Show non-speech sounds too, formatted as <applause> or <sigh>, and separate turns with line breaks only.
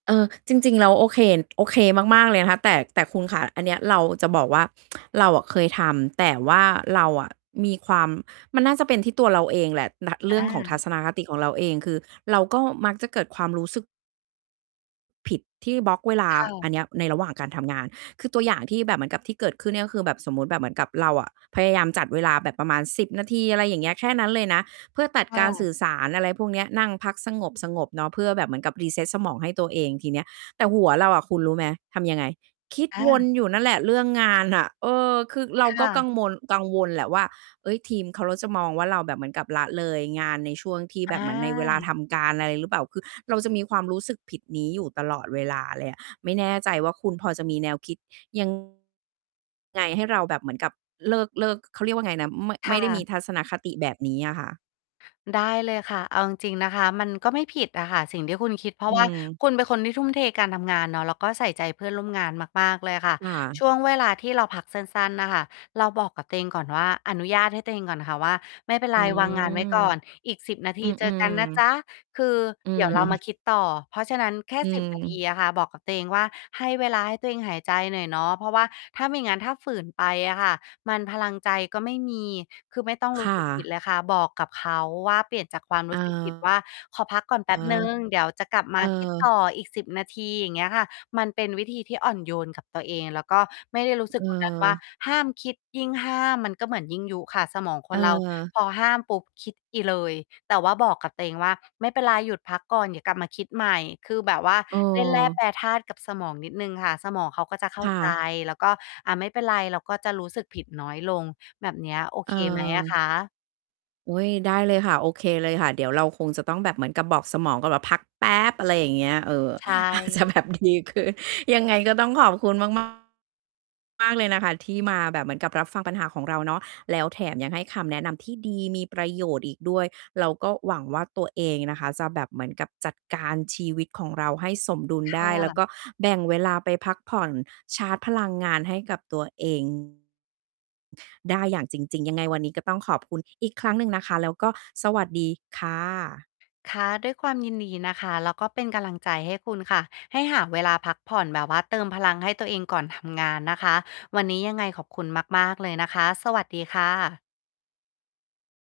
เออ จริง ๆ แล้ว โอเค โอเคมาก ๆ เลยนะคะ แต่ แต่คุณคะ อันเนี้ยเราจะบอกว่า <tsk> เราอะเคยทำ แต่ว่าเราอะมีความ มันน่าจะเป็นที่ตัวเราเองแหละ น เร
อ
ื่องของทั
า
ศนคติของเราเอง คือเราก็มักจะเกิดความรู้สึก ผิดที่บล็อกเวลา
ค่ะ
อันเนี้ยในระหว่างการทำงาน คือตัวอย่างที่แบบเหมือนกับที่เกิดขึ้นเนี่ย ก็คือแบบสมมุติแบบเหมือนกับเราอะ พยายามจัดเวลาแบบประมาณ 10 นาที อะไรอย่างเงี้ย แค่นั้นเลยนะ เพื่อตัด
ค่
การส
ะ
ื่อสาร อะไรพวกเนี้ย นั่งพักสงบ ๆ เนาะ เพื่อแบบเหมือนกับ reset สมองให้ตัวเองทีเนี้ย แต่หัวเราอะ คุณรู้ไหม ทำยังไง? คิด
อ
ว
า
นอยู่นั่นแหละเรื่องงานน่ะ เออ คือเรา
ค
ก็
่
ก
ะ
ังวล กังวลแหละว่า เฮ้ย ทีมเขา แล้วจะมองว่า เราแบบเหมือนกับละเลยงานในช่วงที่แบ
อ
บเหมือนในเวลา
า
ทำการ อะไรหรือเปล่า? คือเราจะมีความรู้สึกผิดนี้อยู่ตลอดเวลาเลยอะ ไม่แน่ใจว่าคุณพอจะมีแนวคิด ยัง ไงให้เราแบบเหมือนกับ เลิก เลิก เขาเรียกว่าไงนะ ไม่
ค
ไม
่
่ได้ม
ะ
ีทัศนคติแบบนี้อะค่ะ
ได้เลยค่ะ เอาจริง ๆ นะคะ มันก็ไม่ผิดอะค่ะสิ่งที่คุณคิด เพรา
อื
ะว่า
อ
คุณเป็นคนที่ทุ่มเทการทำงานเนาะ แล้วก็ใส่ใจเพื่อนร่วมงานมาก ๆ เลยอะค่ะ
อ
ช
า
่วงเวลาที่เราพักสั้น ๆ น่ะค่ะ เราบอกกับตัวเองก่อนว่า อนุญาตให้ตัวเองก่อนค่ะว่า "ไม่เป็น
อ
ไ
ื
ร วางงานไว้
ม
ก่อนอีก 10 นาท
อ
ีเจ
ื
อก
ม
ันนะจ
ๆ
๊ะ" คือ
อื
เดี๋ย
อ
วเรามา
<chuckles>
คิดต่อ เพราะฉะนั้นแค่
อื
10 นาที
อ
อะค่ะ บอกกับตัวเองว่า ให้เวลาให้ตัวเองหายใจหน่อยเนาะ เพราะว่าถ้าไม่งั้นถ้าฝืนไปอะค่ะ มันพลังใจก็ไม่มี คือไม่ต้องร
ค
ู้
่
สึกผิด
ะ
เลยค่ะ บอกกับเขาว่าเปลี่ยนจากความ
เ
ร
อ
ู
อ
้สึกผิดว่า "ขอพักก่อนแป
อ๋
๊บ
อ
หนึ่ง เดี๋ยวจะกลับม
เอ
าคิดต
อ
่ออีก 10 นาที" อย่างเงี้ยค่ะ มันเป็นวิธีที่อ่อนโยนกับตัวเอง แล้วก็ไม่ได้รู้สึกเหมือนกันว่า
เออ
ห้ามคิด ยิ่งห้ามมันก็เหมือนยิ่งยุค่ะ สมองค
เ
นเรา
ออ
พอห้ามปุ๊บ คิดอีกเลย แต่ว่าบอกกับตัวเองว่า "ไม่เป็นไรหยุดพักก่อน เดี๋ยวกลับมาคิดใหม่" คือแบบว่า
เ
เล่นแร่
ออ
แปรธาตุกับสมองนิดหนึ่งค่ะ สมองเขาก็จะเข้า
ค่
ใจ
ะ
แล้วก็ อา ไม่เป็นไร เราก็จะรู้สึกผิดน้อยลง แบบเนี้ย โอ
เ
เคไหมอะค
ออ
ะ?
อุ๊ย ได้เลยค่ะ โอเคเลยค่ะ เดี๋ยวเราคงจะต้องแบบเหมือนกับบอกสมองก่อนว่าพักแป๊บ อะไรอย่างเงี้ย เออ
ใช
อาจจะ
่
แบบดีขึ้น ยังไงก็ต้องขอบคุณมาก มาก เลยนะคะ ที่มาแบบเหมือนกับรับฟังปัญหาของเราเนาะ แล้วแถมยังให้คำแนะนำที่ดี มีประโยชน์อีกด้วย เราก็หวังว่าตัวเองนะคะ จะแบบเหมือนกับจัดการชีวิตของเราให้สมดุล
ค
ได
่
้ แล้วก
ะ
็แบ่งเวลาไปพักผ่อน ชาร์จพลังงานให้กับตัว เอง ได้อย่างจริง ๆ ยังไงวันนี้ก็ต้องขอบคุณอีกครั้งหนึ่งนะคะ แล้วก็สวัสดีค่ะ
ค่ะ ด้วยความยินดีนะคะ แล้วก็เป็นกำลังใจให้คุณค่ะ ให้หาเวลาพักผ่อน แบบว่าเติมพลังให้ตัวเองก่อนทำงานนะคะ วันนี้ยังไงขอบคุณมาก ๆ เลยนะคะ สวัสดีค่ะ